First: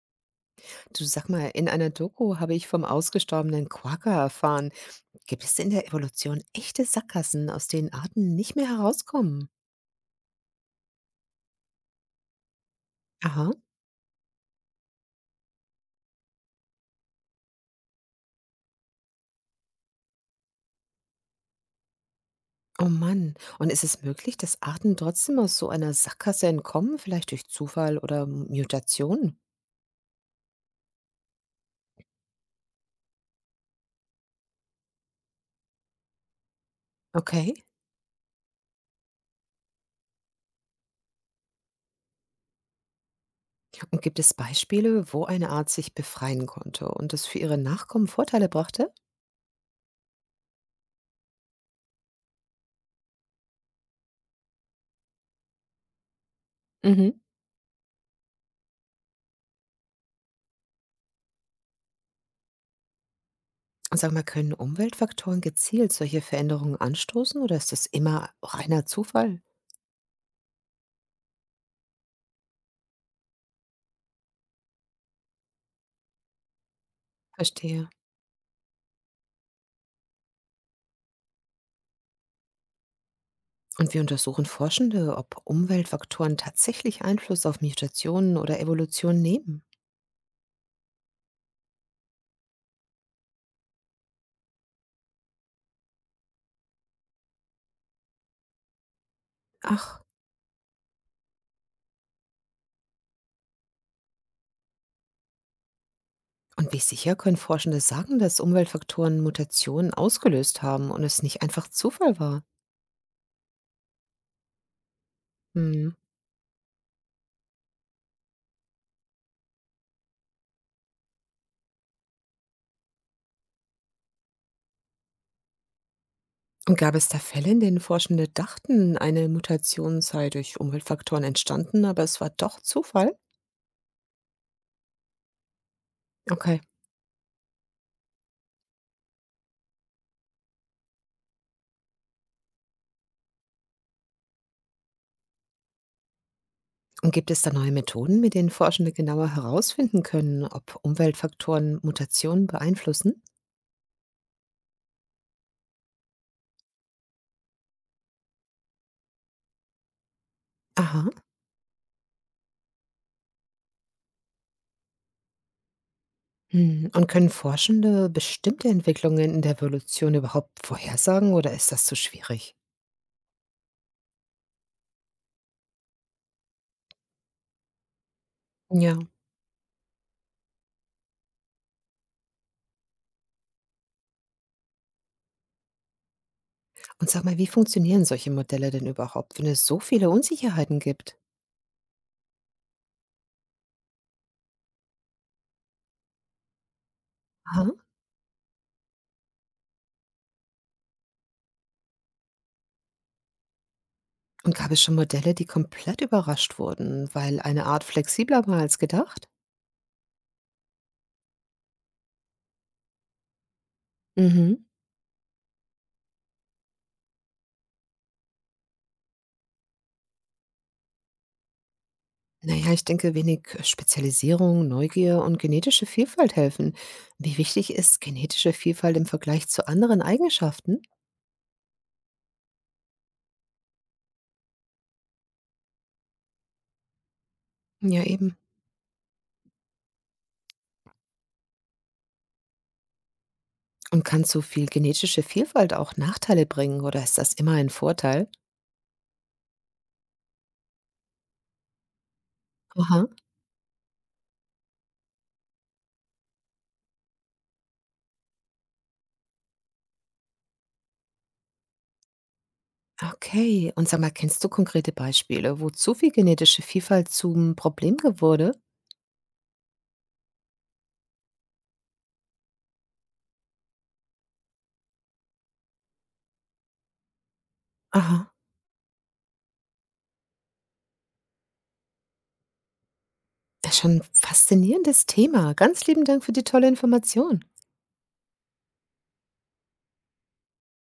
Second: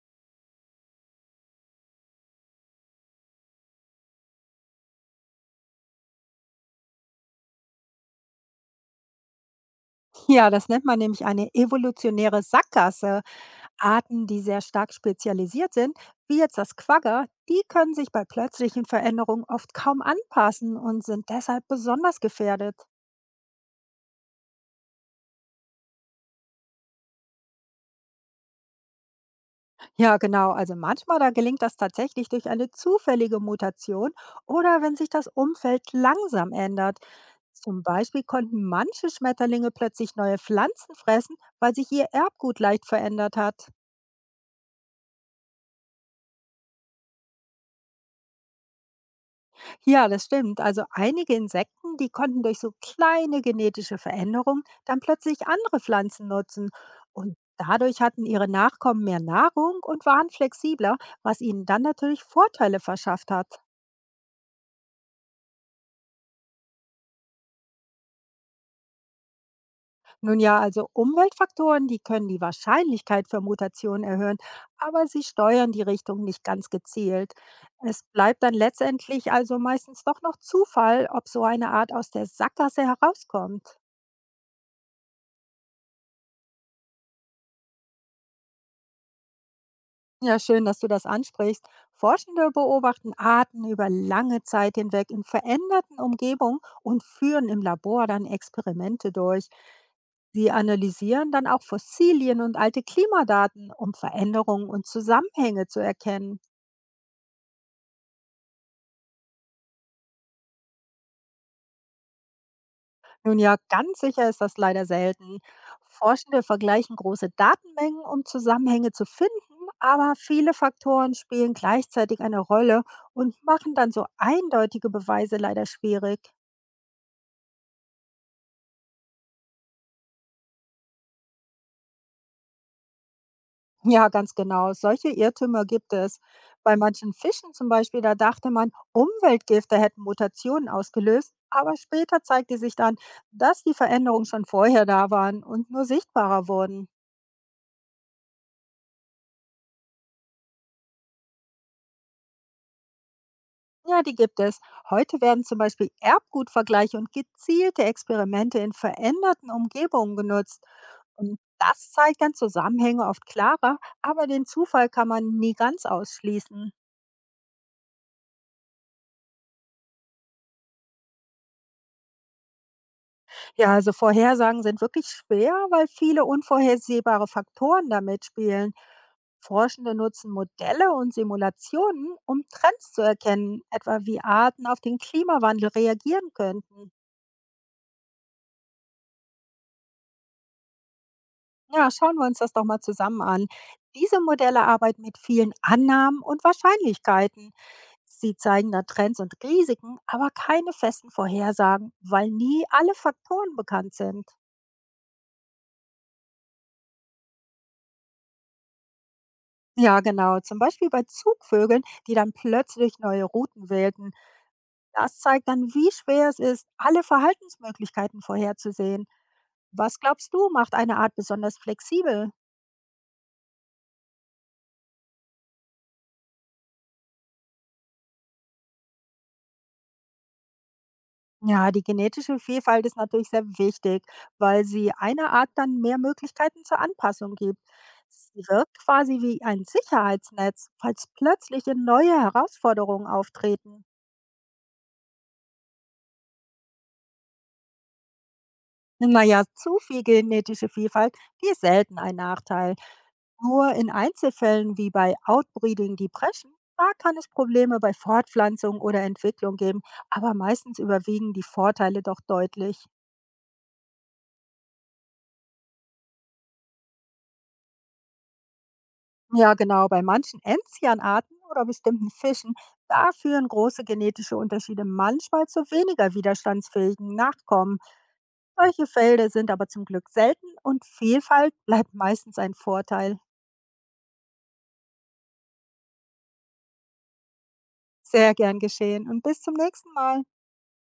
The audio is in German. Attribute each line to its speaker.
Speaker 1: Du, sag mal, in einer Doku habe ich vom ausgestorbenen Quagga erfahren. Gibt es in der Evolution echte Sackgassen, aus denen Arten nicht mehr herauskommen?
Speaker 2: Ja, das nennt man nämlich eine evolutionäre Sackgasse.
Speaker 1: Aha,
Speaker 2: Arten, die sehr stark spezialisiert sind, wie jetzt das Quagga, die können sich bei plötzlichen Veränderungen oft kaum anpassen und sind deshalb besonders gefährdet.
Speaker 1: oh Mann. Und ist es möglich, dass Arten trotzdem aus so einer Sackgasse entkommen, vielleicht durch Zufall oder Mutation?
Speaker 2: Ja, genau. Also manchmal, da gelingt das tatsächlich durch eine zufällige Mutation oder wenn sich das Umfeld langsam ändert.
Speaker 1: Okay.
Speaker 2: Zum Beispiel konnten manche Schmetterlinge plötzlich neue Pflanzen fressen, weil sich ihr Erbgut leicht verändert hat.
Speaker 1: Und gibt es Beispiele, wo eine Art sich befreien konnte und es für ihre Nachkommen Vorteile brachte?
Speaker 2: Ja, das stimmt. Also einige Insekten, die konnten durch so kleine genetische Veränderungen dann plötzlich andere Pflanzen nutzen.
Speaker 1: Mhm.
Speaker 2: Und dadurch hatten ihre Nachkommen mehr Nahrung und waren flexibler, was ihnen dann natürlich Vorteile verschafft hat.
Speaker 1: Und sag mal, können Umweltfaktoren gezielt solche Veränderungen anstoßen oder ist das immer reiner Zufall?
Speaker 2: Nun ja, also Umweltfaktoren, die können die Wahrscheinlichkeit für Mutationen erhöhen, aber sie steuern die Richtung nicht ganz gezielt.
Speaker 1: Verstehe.
Speaker 2: Es bleibt dann letztendlich also meistens doch noch Zufall, ob so eine Art aus der Sackgasse herauskommt.
Speaker 1: Und wir untersuchen Forschende, ob Umweltfaktoren tatsächlich Einfluss auf Mutationen oder Evolution nehmen.
Speaker 2: Ja, schön, dass du das ansprichst. Forschende beobachten Arten über lange Zeit hinweg in veränderten Umgebungen und führen im Labor dann Experimente durch.
Speaker 1: Ach,
Speaker 2: Sie analysieren dann auch Fossilien und alte Klimadaten, um Veränderungen und Zusammenhänge zu erkennen.
Speaker 1: und wie sicher können Forschende sagen, dass Umweltfaktoren Mutationen ausgelöst haben und es nicht einfach Zufall war?
Speaker 2: Nun ja, ganz sicher ist das leider selten.
Speaker 1: Hm.
Speaker 2: Forschende vergleichen große Datenmengen, um Zusammenhänge zu finden, aber viele Faktoren spielen gleichzeitig eine Rolle und machen dann so eindeutige Beweise leider schwierig.
Speaker 1: Und gab es da Fälle, in denen Forschende dachten, eine Mutation sei durch Umweltfaktoren entstanden, aber es war doch Zufall?
Speaker 2: Ja, ganz genau. Solche Irrtümer gibt es.
Speaker 1: Okay.
Speaker 2: Bei manchen Fischen zum Beispiel, da dachte man, Umweltgifte hätten Mutationen ausgelöst, aber später zeigte sich dann, dass die Veränderungen schon vorher da waren und nur sichtbarer wurden.
Speaker 1: Und gibt es da neue Methoden, mit denen Forschende genauer herausfinden können, ob Umweltfaktoren Mutationen beeinflussen?
Speaker 2: Ja, die gibt es. Heute werden zum Beispiel Erbgutvergleiche und gezielte Experimente in veränderten Umgebungen genutzt.
Speaker 1: Aha.
Speaker 2: Und das zeigt dann Zusammenhänge oft klarer, aber den Zufall kann man nie ganz ausschließen.
Speaker 1: Mhm, und können Forschende bestimmte Entwicklungen in der Evolution überhaupt vorhersagen oder ist das zu schwierig?
Speaker 2: Ja, also Vorhersagen sind wirklich schwer, weil viele unvorhersehbare Faktoren da mitspielen.
Speaker 1: Ja.
Speaker 2: Forschende nutzen Modelle und Simulationen, um Trends zu erkennen, etwa wie Arten auf den Klimawandel reagieren könnten.
Speaker 1: Und sag mal, wie funktionieren solche Modelle denn überhaupt, wenn es so viele Unsicherheiten gibt?
Speaker 2: Ja, schauen wir uns das doch mal zusammen an. Diese Modelle arbeiten mit vielen Annahmen und Wahrscheinlichkeiten.
Speaker 1: Aha.
Speaker 2: Sie zeigen da Trends und Risiken, aber keine festen Vorhersagen, weil nie alle Faktoren bekannt sind.
Speaker 1: Und gab es schon Modelle, die komplett überrascht wurden, weil eine Art flexibler war als gedacht?
Speaker 2: Ja, genau. Zum Beispiel bei Zugvögeln, die dann plötzlich neue Routen wählten.
Speaker 1: Mhm.
Speaker 2: Das zeigt dann, wie schwer es ist, alle Verhaltensmöglichkeiten vorherzusehen. Was glaubst du, macht eine Art besonders flexibel?
Speaker 1: Naja, ich denke, wenig Spezialisierung, Neugier und genetische Vielfalt helfen. Wie wichtig ist genetische Vielfalt im Vergleich zu anderen Eigenschaften?
Speaker 2: Ja, die genetische Vielfalt ist natürlich sehr wichtig, weil sie einer Art dann mehr Möglichkeiten zur Anpassung gibt.
Speaker 1: Ja, eben.
Speaker 2: Sie wirkt quasi wie ein Sicherheitsnetz, falls plötzliche neue Herausforderungen auftreten.
Speaker 1: Und kann so viel genetische Vielfalt auch Nachteile bringen oder ist das immer ein Vorteil?
Speaker 2: Na ja, zu viel genetische Vielfalt, die ist selten ein Nachteil.
Speaker 1: Aha.
Speaker 2: Nur in Einzelfällen wie bei Outbreeding die Preschen, da kann es Probleme bei Fortpflanzung oder Entwicklung geben, aber meistens überwiegen die Vorteile doch deutlich.
Speaker 1: Okay. Und sag mal, kennst du konkrete Beispiele, wo zu viel genetische Vielfalt zum Problem geworden?
Speaker 2: Ja, genau, bei manchen Enzianarten oder bestimmten Fischen, da führen große genetische Unterschiede manchmal zu weniger widerstandsfähigen Nachkommen.
Speaker 1: Aha.
Speaker 2: Solche Fälle sind aber zum Glück selten und Vielfalt bleibt meistens ein Vorteil.
Speaker 1: Das ist schon ein faszinierendes Thema. Ganz lieben Dank für die tolle Information.
Speaker 2: Sehr gern geschehen und bis zum nächsten Mal.